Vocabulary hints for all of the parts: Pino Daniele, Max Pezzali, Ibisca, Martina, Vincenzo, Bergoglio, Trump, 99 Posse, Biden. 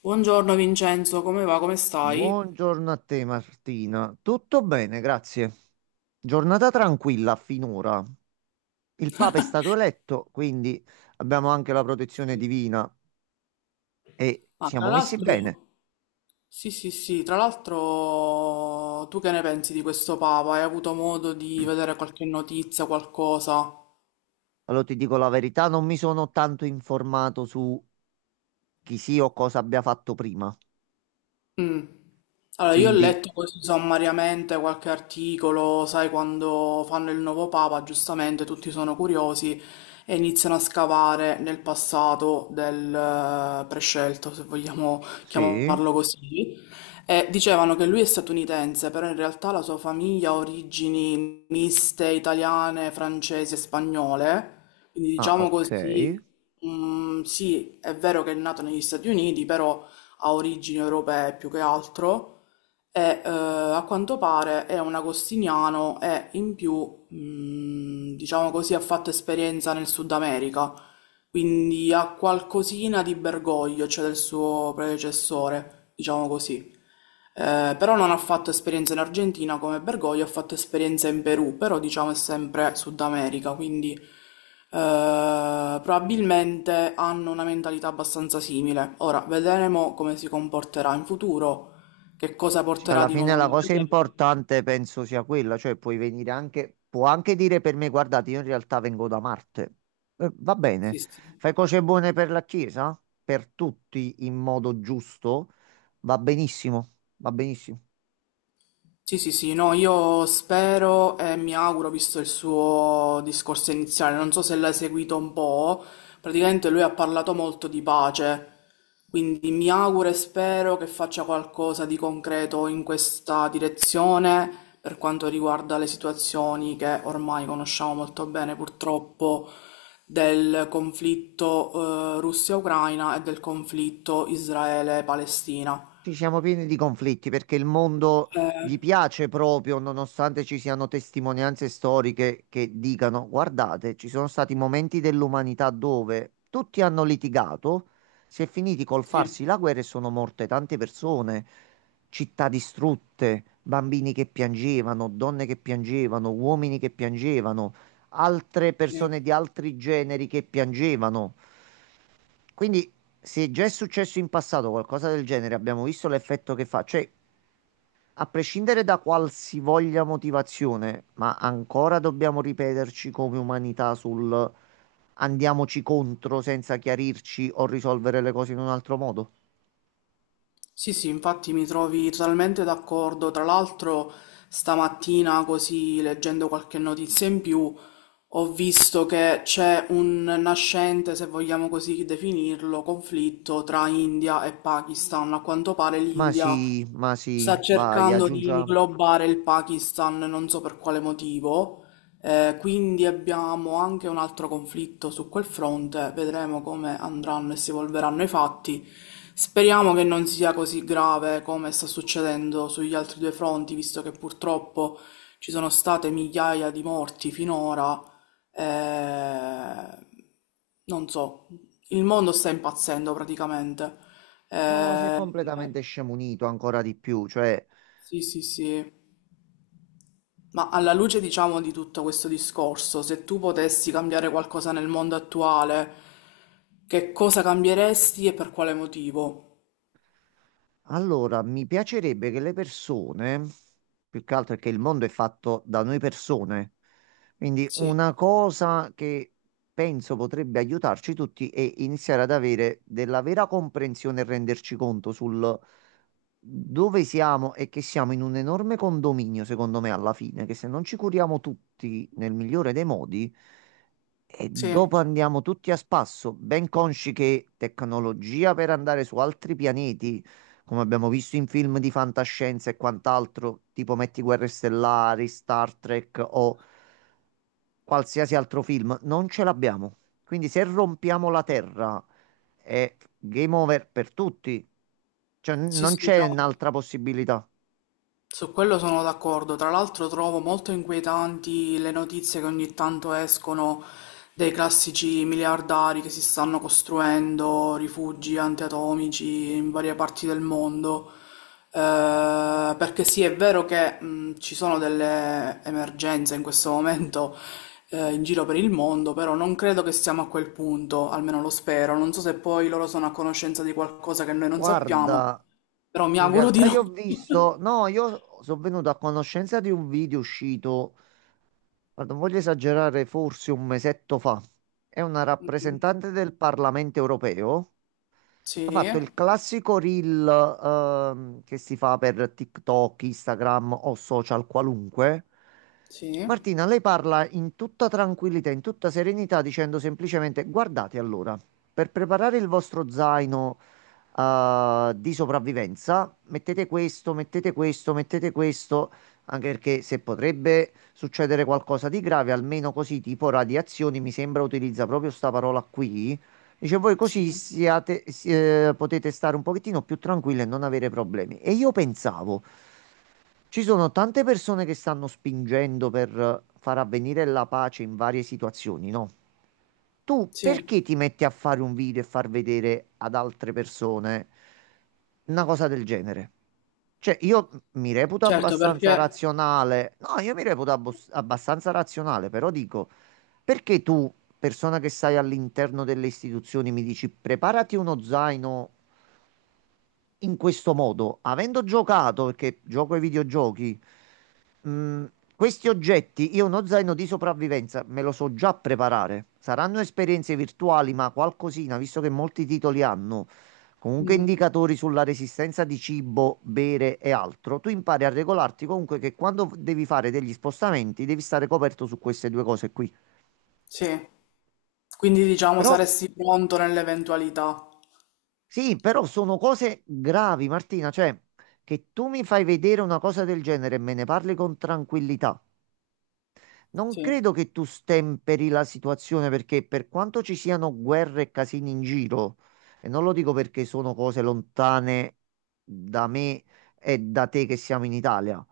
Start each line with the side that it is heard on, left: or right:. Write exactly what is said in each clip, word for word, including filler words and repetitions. left: Buongiorno Vincenzo, come va? Come stai?
right: Buongiorno a te Martina, tutto bene, grazie. Giornata tranquilla finora. Il Papa è stato eletto, quindi abbiamo anche la protezione divina e
left: Ah, tra
right: siamo messi bene.
left: l'altro, sì, sì, sì, tra l'altro, tu che ne pensi di questo Papa? Hai avuto modo di vedere qualche notizia, qualcosa?
right: Allora ti dico la verità, non mi sono tanto informato su chi sia o cosa abbia fatto prima.
left: Mm. Allora, io ho
right: Quindi
left: letto così sommariamente qualche articolo, sai, quando fanno il nuovo papa, giustamente tutti sono curiosi e iniziano a scavare nel passato del eh, prescelto, se vogliamo
right: sì,
left: chiamarlo così. E dicevano che lui è statunitense, però in realtà la sua famiglia ha origini miste italiane, francesi e spagnole, quindi
right: ah
left: diciamo
right: ok.
left: così, mm, sì, è vero che è nato negli Stati Uniti, però ha origini europee più che altro e eh, a quanto pare è un agostiniano e in più, mh, diciamo così, ha fatto esperienza nel Sud America, quindi ha qualcosina di Bergoglio, cioè del suo predecessore, diciamo così. Eh, però non ha fatto esperienza in Argentina come Bergoglio, ha fatto esperienza in Perù, però diciamo è sempre Sud America, quindi eh, probabilmente hanno una mentalità abbastanza simile. Ora, vedremo come si comporterà in futuro. Che cosa
right: Sì.
left: porterà
right: Alla
left: di
right: fine
left: nuovo
right: la
left: nella
right: cosa
left: chiesa?
right: importante penso sia quella, cioè puoi venire anche, può anche dire per me, guardate, io in realtà vengo da Marte. Eh, va bene,
left: Sì, sì.
right: fai cose buone per la Chiesa, per tutti in modo giusto, va benissimo, va benissimo.
left: Sì, sì, sì, no, io spero e mi auguro, visto il suo discorso iniziale, non so se l'hai seguito un po', praticamente lui ha parlato molto di pace, quindi mi auguro e spero che faccia qualcosa di concreto in questa direzione per quanto riguarda le situazioni che ormai conosciamo molto bene, purtroppo, del conflitto, eh, Russia-Ucraina e del conflitto Israele-Palestina.
right: Ci siamo pieni di conflitti perché il mondo gli
left: Eh,
right: piace proprio, nonostante ci siano testimonianze storiche che dicano: guardate, ci sono stati momenti dell'umanità dove tutti hanno litigato, si è finiti col
left: sì,
right: farsi la guerra e sono morte tante persone, città distrutte, bambini che piangevano, donne che piangevano, uomini che piangevano, altre
left: sì.
right: persone di altri generi che piangevano. Quindi, se già è successo in passato qualcosa del genere, abbiamo visto l'effetto che fa. Cioè, a prescindere da qualsivoglia motivazione, ma ancora dobbiamo ripeterci come umanità sul andiamoci contro senza chiarirci o risolvere le cose in un altro modo?
left: Sì, sì, infatti mi trovi totalmente d'accordo. Tra l'altro, stamattina, così leggendo qualche notizia in più, ho visto che c'è un nascente, se vogliamo così definirlo, conflitto tra India e Pakistan. A quanto pare
right: Ma
left: l'India
right: sì, ma sì,
left: sta
right: vai,
left: cercando di
right: aggiungiamo.
left: inglobare il Pakistan, non so per quale motivo, eh, quindi abbiamo anche un altro conflitto su quel fronte, vedremo come andranno e si evolveranno i fatti. Speriamo che non sia così grave come sta succedendo sugli altri due fronti, visto che purtroppo ci sono state migliaia di morti finora. eh, Non so, il mondo sta impazzendo praticamente.
right: No, si è
left: Eh,
right: completamente scemunito ancora di più, cioè.
left: sì, sì, sì. Ma alla luce, diciamo, di tutto questo discorso, se tu potessi cambiare qualcosa nel mondo attuale, che cosa cambieresti e per quale motivo?
right: Allora, mi piacerebbe che le persone, più che altro perché il mondo è fatto da noi persone, quindi
left: Sì,
right: una cosa che penso potrebbe aiutarci tutti è iniziare ad avere della vera comprensione e renderci conto sul dove siamo e che siamo in un enorme condominio, secondo me, alla fine, che se non ci curiamo tutti nel migliore dei modi, e
left: sì,
right: dopo andiamo tutti a spasso, ben consci che tecnologia per andare su altri pianeti, come abbiamo visto in film di fantascienza e quant'altro, tipo Metti Guerre Stellari, Star Trek o qualsiasi altro film, non ce l'abbiamo. Quindi se rompiamo la Terra è game over per tutti. Cioè, n-
left: sì,
right: non
left: sì,
right: c'è
left: no.
right: un'altra possibilità.
left: Su quello sono d'accordo, tra l'altro trovo molto inquietanti le notizie che ogni tanto escono dei classici miliardari che si stanno costruendo rifugi antiatomici in varie parti del mondo. Eh, perché sì, è vero che mh, ci sono delle emergenze in questo momento eh, in giro per il mondo, però non credo che siamo a quel punto, almeno lo spero. Non so se poi loro sono a conoscenza di qualcosa che noi non sappiamo,
right: Guarda,
left: però mi
right: in
left: auguro di
right: realtà
left: no.
right: io ho visto, no, io sono venuto a conoscenza di un video uscito. Ma non voglio esagerare, forse un mesetto fa, è una rappresentante del Parlamento europeo. Ha
left: Sì,
right: fatto il classico reel ehm, che si fa per TikTok, Instagram o social qualunque.
left: sì,
right: Martina, lei parla in tutta tranquillità, in tutta serenità, dicendo semplicemente: guardate allora, per preparare il vostro zaino eh, di sopravvivenza, mettete questo, mettete questo, mettete questo, anche perché se potrebbe succedere qualcosa di grave, almeno così, tipo radiazioni, mi sembra utilizza proprio sta parola qui. Dice, voi così
left: sì,
right: siate, si- eh, potete stare un pochettino più tranquilli e non avere problemi. E io pensavo, ci sono tante persone che stanno spingendo per eh, far avvenire la pace in varie situazioni, no? Tu
left: sì,
right: perché ti metti a fare un video e far vedere ad altre persone una cosa del genere? Cioè, io mi reputo
left: certo
right: abbastanza
left: perché...
right: razionale. No, io mi reputo abbos- abbastanza razionale, però dico, perché tu, persona che stai all'interno delle istituzioni, mi dici preparati uno zaino in questo modo, avendo giocato, perché gioco ai videogiochi, mm, questi oggetti, io uno zaino di sopravvivenza me lo so già preparare. Saranno esperienze virtuali, ma qualcosina, visto che molti titoli hanno comunque
left: Mm,
right: indicatori sulla resistenza di cibo, bere e altro, tu impari a regolarti comunque che quando devi fare degli spostamenti devi stare coperto su queste due cose qui.
left: sì, quindi diciamo
right: Però
left: saresti pronto nell'eventualità.
right: sì, però sono cose gravi, Martina, cioè che tu mi fai vedere una cosa del genere e me ne parli con tranquillità. Non
left: Sì,
right: credo che tu stemperi la situazione perché per quanto ci siano guerre e casini in giro, e non lo dico perché sono cose lontane da me e da te che siamo in Italia,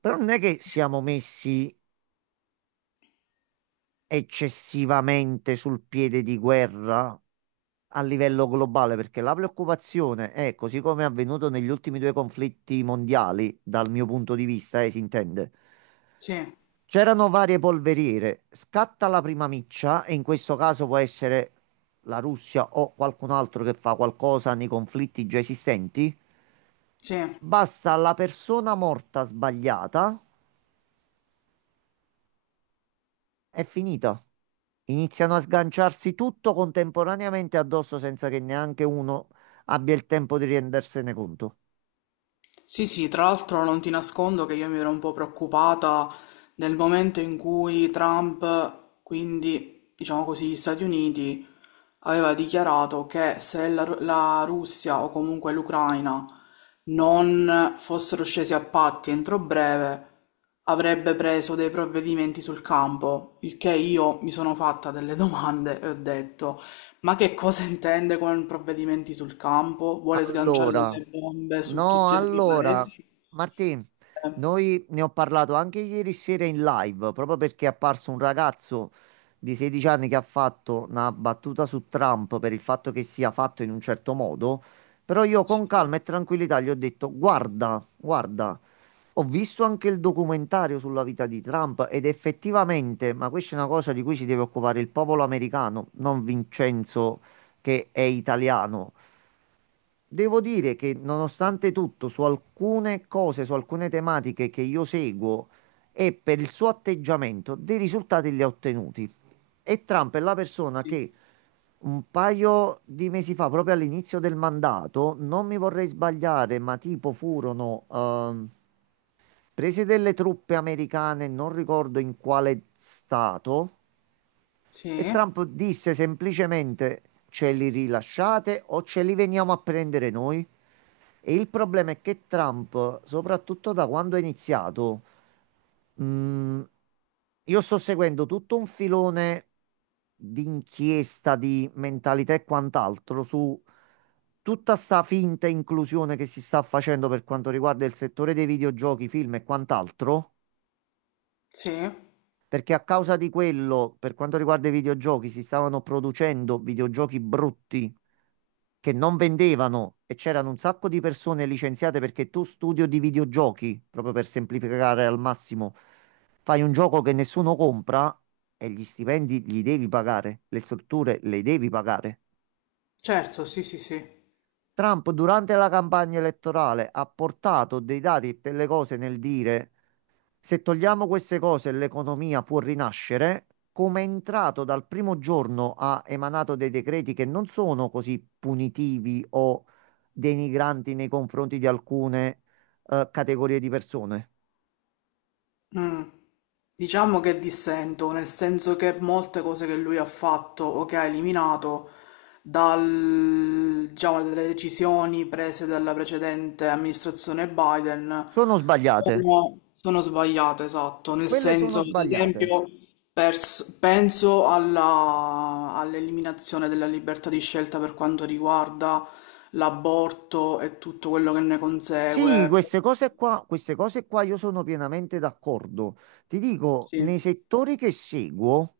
right: però non è che siamo messi eccessivamente sul piede di guerra a livello globale, perché la preoccupazione è, così come è avvenuto negli ultimi due conflitti mondiali, dal mio punto di vista, eh, si intende.
left: sì,
right: C'erano varie polveriere, scatta la prima miccia e in questo caso può essere la Russia o qualcun altro che fa qualcosa nei conflitti già esistenti.
left: sì.
right: Basta la persona morta sbagliata. È finita. Iniziano a sganciarsi tutto contemporaneamente addosso senza che neanche uno abbia il tempo di rendersene conto.
left: Sì, sì, tra l'altro non ti nascondo che io mi ero un po' preoccupata nel momento in cui Trump, quindi diciamo così, gli Stati Uniti aveva dichiarato che se la, Ru- la Russia o comunque l'Ucraina non fossero scesi a patti entro breve, avrebbe preso dei provvedimenti sul campo, il che io mi sono fatta delle domande e ho detto, ma che cosa intende con provvedimenti sul campo? Vuole sganciare
right: Allora,
left: delle bombe su
right: no,
left: tutti e due i
right: allora,
left: paesi?
right: Martì,
left: Eh,
right: noi ne ho parlato anche ieri sera in live, proprio perché è apparso un ragazzo di sedici anni che ha fatto una battuta su Trump per il fatto che sia fatto in un certo modo, però io con
left: Sì,
right: calma e tranquillità gli ho detto, guarda, guarda, ho visto anche il documentario sulla vita di Trump ed effettivamente, ma questa è una cosa di cui si deve occupare il popolo americano, non Vincenzo che è italiano. Devo dire che nonostante tutto, su alcune cose, su alcune tematiche che io seguo e per il suo atteggiamento, dei risultati li ha ottenuti. E Trump è la persona
left: sì,
right: che un paio di mesi fa, proprio all'inizio del mandato, non mi vorrei sbagliare, ma tipo furono ehm, prese delle truppe americane, non ricordo in quale stato. E
left: sì,
right: Trump disse semplicemente ce li rilasciate o ce li veniamo a prendere noi. E il problema è che Trump, soprattutto da quando è iniziato, mh, io sto seguendo tutto un filone di inchiesta, di mentalità e quant'altro su tutta sta finta inclusione che si sta facendo per quanto riguarda il settore dei videogiochi, film e quant'altro.
left: sì,
right: Perché a causa di quello, per quanto riguarda i videogiochi, si stavano producendo videogiochi brutti che non vendevano e c'erano un sacco di persone licenziate perché tu studio di videogiochi, proprio per semplificare al massimo, fai un gioco che nessuno compra e gli stipendi li devi pagare, le strutture le devi pagare.
left: certo, sì, sì, sì.
right: Trump durante la campagna elettorale ha portato dei dati e delle cose nel dire se togliamo queste cose, l'economia può rinascere. Come è entrato dal primo giorno ha emanato dei decreti che non sono così punitivi o denigranti nei confronti di alcune eh, categorie di persone.
left: Mm. Diciamo che dissento, nel senso che molte cose che lui ha fatto o che ha eliminato dal- diciamo, dalle decisioni prese dalla precedente amministrazione Biden
right: Sono sbagliate.
left: sono, sono sbagliate, esatto. Nel
right: Quelle
left: senso,
right: sono
left: ad
right: sbagliate.
left: esempio, pers- penso alla- all'eliminazione della libertà di scelta per quanto riguarda l'aborto e tutto quello che ne
right: Sì,
left: consegue.
right: queste cose qua, queste cose qua io sono pienamente d'accordo. Ti dico, nei
left: Sì,
right: settori che seguo,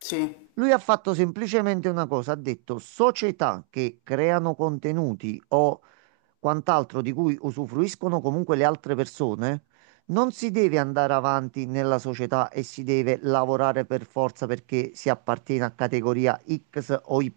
left: sì.
right: lui ha fatto semplicemente una cosa, ha detto società che creano contenuti o quant'altro di cui usufruiscono comunque le altre persone, non si deve andare avanti nella società e si deve lavorare per forza perché si appartiene a categoria X o Y,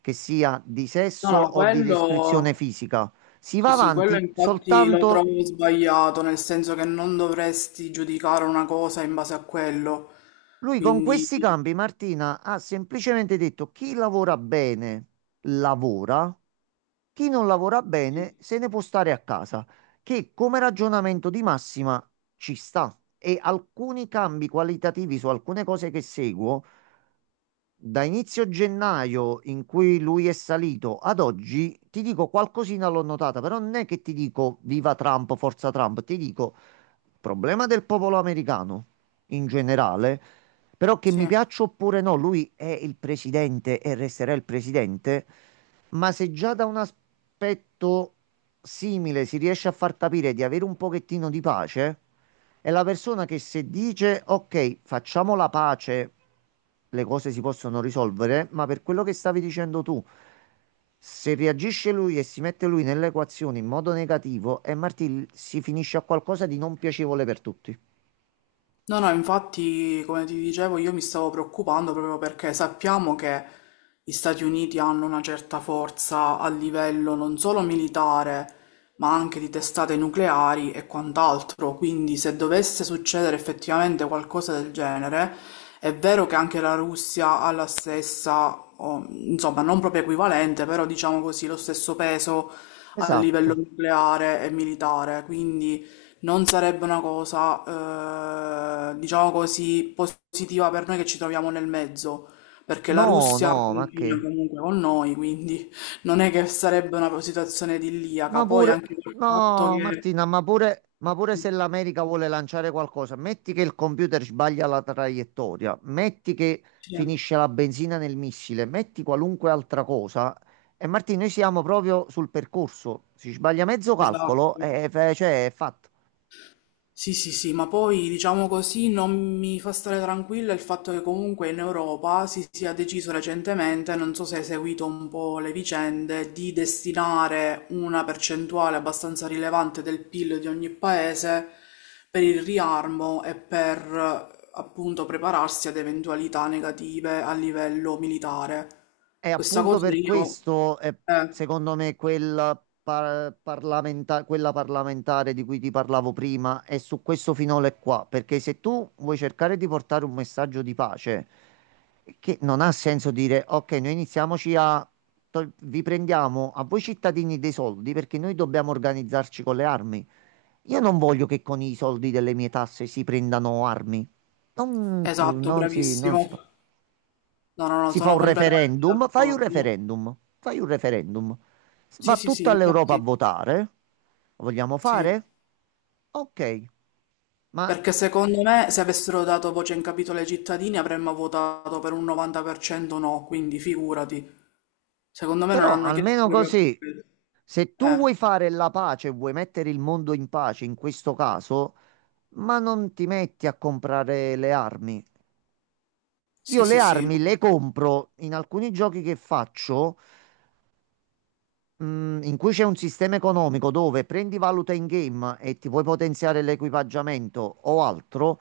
right: che sia di
left: No,
right: sesso
left: no,
right: o di
left: quello
right: descrizione fisica. Si
left: sì,
right: va
left: sì, quello
right: avanti
left: infatti lo
right: soltanto.
left: trovo sbagliato, nel senso che non dovresti giudicare una cosa in base a quello.
right: Lui con
left: Quindi
right: questi cambi, Martina, ha semplicemente detto chi lavora bene lavora, chi non lavora bene se ne può stare a casa, che come ragionamento di massima ci sta. E alcuni cambi qualitativi su alcune cose che seguo da inizio gennaio in cui lui è salito ad oggi, ti dico qualcosina l'ho notata, però non è che ti dico viva Trump, forza Trump, ti dico problema del popolo americano in generale, però che mi
left: sì.
right: piaccia oppure no, lui è il presidente e resterà il presidente, ma se già da un aspetto simile si riesce a far capire di avere un pochettino di pace, è la persona che se dice ok, facciamo la pace, le cose si possono risolvere, ma per quello che stavi dicendo tu, se reagisce lui e si mette lui nell'equazione in modo negativo, e Martì si finisce a qualcosa di non piacevole per tutti.
left: No, no, infatti, come ti dicevo, io mi stavo preoccupando proprio perché sappiamo che gli Stati Uniti hanno una certa forza a livello non solo militare, ma anche di testate nucleari e quant'altro. Quindi, se dovesse succedere effettivamente qualcosa del genere, è vero che anche la Russia ha la stessa, o, insomma, non proprio equivalente, però diciamo così, lo stesso peso a livello
right: Esatto.
left: nucleare e militare. Quindi. Non sarebbe una cosa, eh, diciamo così, positiva per noi che ci troviamo nel mezzo, perché la
right: No,
left: Russia
right: no, ma
left: confina
right: che?
left: comunque con noi, quindi non è che sarebbe una situazione idilliaca.
right: Ma
left: Poi
right: pure,
left: anche il fatto
right: no,
left: che...
right: Martina, ma pure, ma pure se l'America vuole lanciare qualcosa, metti che il computer sbaglia la traiettoria, metti che
left: Sì,
right: finisce la benzina nel missile, metti qualunque altra cosa. E Martina, noi siamo proprio sul percorso. Si sbaglia mezzo
left: esatto.
right: calcolo e fe- cioè, è fatto.
left: Sì, sì, sì, ma poi diciamo così non mi fa stare tranquilla il fatto che comunque in Europa si sia deciso recentemente, non so se hai seguito un po' le vicende, di destinare una percentuale abbastanza rilevante del P I L di ogni paese per il riarmo e per eh, appunto prepararsi ad eventualità negative a livello militare.
right: E
left: Questa
right: appunto
left: cosa
right: per
left: io...
right: questo, eh,
left: eh,
right: secondo me, quel par- parlamenta- quella parlamentare di cui ti parlavo prima è su questo finale qua. Perché se tu vuoi cercare di portare un messaggio di pace, che non ha senso dire, ok, noi iniziamoci a... tol- vi prendiamo a voi cittadini dei soldi perché noi dobbiamo organizzarci con le armi. Io non voglio che con i soldi delle mie tasse si prendano armi. Non,
left: esatto,
right: non si, non si
left: bravissimo.
right: fa.
left: No, no, no,
right: Si fa
left: sono
right: un
left: completamente
right: referendum, fai un
left: d'accordo.
right: referendum, fai un referendum.
left: Sì,
right: Va
left: sì, sì,
right: tutta l'Europa a
left: infatti.
right: votare. Lo vogliamo
left: Sì,
right: fare? Ok, ma
left: perché secondo me se avessero dato voce in capitolo ai cittadini avremmo votato per un novanta per cento no, quindi figurati. Secondo me non
right: però
left: hanno chiesto
right: almeno
left: proprio per
right: così,
left: quello.
right: se tu
left: Eh,
right: vuoi fare la pace, vuoi mettere il mondo in pace in questo caso, ma non ti metti a comprare le armi. Io
left: sì,
right: le
left: sì, sì, no.
right: armi le compro in alcuni giochi che faccio mm, in cui c'è un sistema economico dove prendi valuta in game e ti puoi potenziare l'equipaggiamento o altro,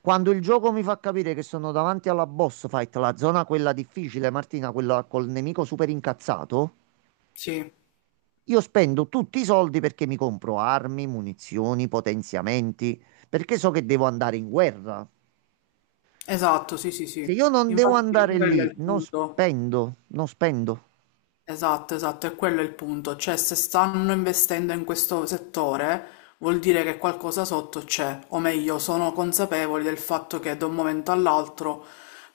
right: quando il gioco mi fa capire che sono davanti alla boss fight, la zona quella difficile, Martina, quella col nemico super incazzato,
left: Sì,
right: io spendo tutti i soldi perché mi compro armi, munizioni, potenziamenti, perché so che devo andare in guerra.
left: esatto, sì, sì,
right: Se
left: sì.
right: io non devo
left: Infatti
right: andare
left: quello è
right: lì,
left: il
right: non
left: punto.
right: spendo, non spendo.
left: Esatto, esatto, è quello il punto, cioè se stanno investendo in questo settore vuol dire che qualcosa sotto c'è, o meglio, sono consapevoli del fatto che da un momento all'altro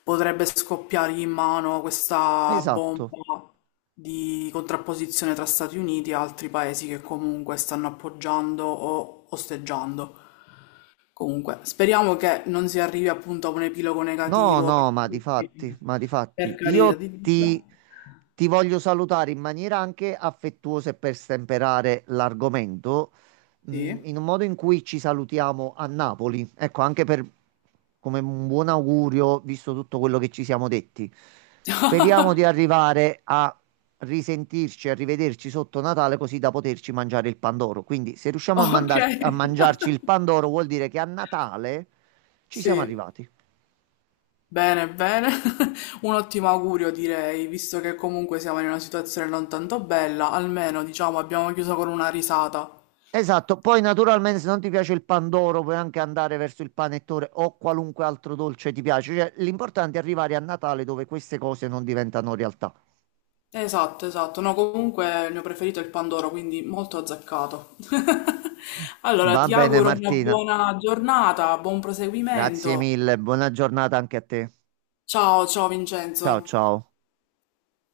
left: potrebbe scoppiargli in mano questa
right: Esatto.
left: bomba di contrapposizione tra Stati Uniti e altri paesi che comunque stanno appoggiando o osteggiando. Comunque, speriamo che non si arrivi appunto a un epilogo
right: No,
left: negativo
right: no,
left: per
right: ma
left: tutti,
right: difatti, ma
left: per
right: difatti,
left: carità
right: io
left: di
right: ti,
left: Dio.
right: ti voglio salutare in maniera anche affettuosa e per stemperare l'argomento, mm,
left: Sì.
right: in un modo in cui ci salutiamo a Napoli. Ecco, anche per, come un buon augurio, visto tutto quello che ci siamo detti. Speriamo di arrivare a risentirci, a rivederci sotto Natale, così da poterci mangiare il Pandoro. Quindi, se riusciamo a mandar- a
left: Okay.
right: mangiarci il Pandoro, vuol dire che a Natale ci siamo
left: Sì,
right: arrivati.
left: bene, bene. Un ottimo augurio direi, visto che comunque siamo in una situazione non tanto bella, almeno diciamo abbiamo chiuso con una risata.
right: Esatto, poi naturalmente se non ti piace il pandoro puoi anche andare verso il panettone o qualunque altro dolce ti piace, cioè l'importante è arrivare a Natale dove queste cose non diventano realtà.
left: Esatto, esatto. No, comunque il mio preferito è il Pandoro, quindi molto azzeccato. Allora,
right: Va
left: ti
right: bene
left: auguro una
right: Martina,
left: buona giornata, buon
right: grazie
left: proseguimento.
right: mille, buona giornata anche a te.
left: Ciao, ciao
right: Ciao
left: Vincenzo.
right: ciao.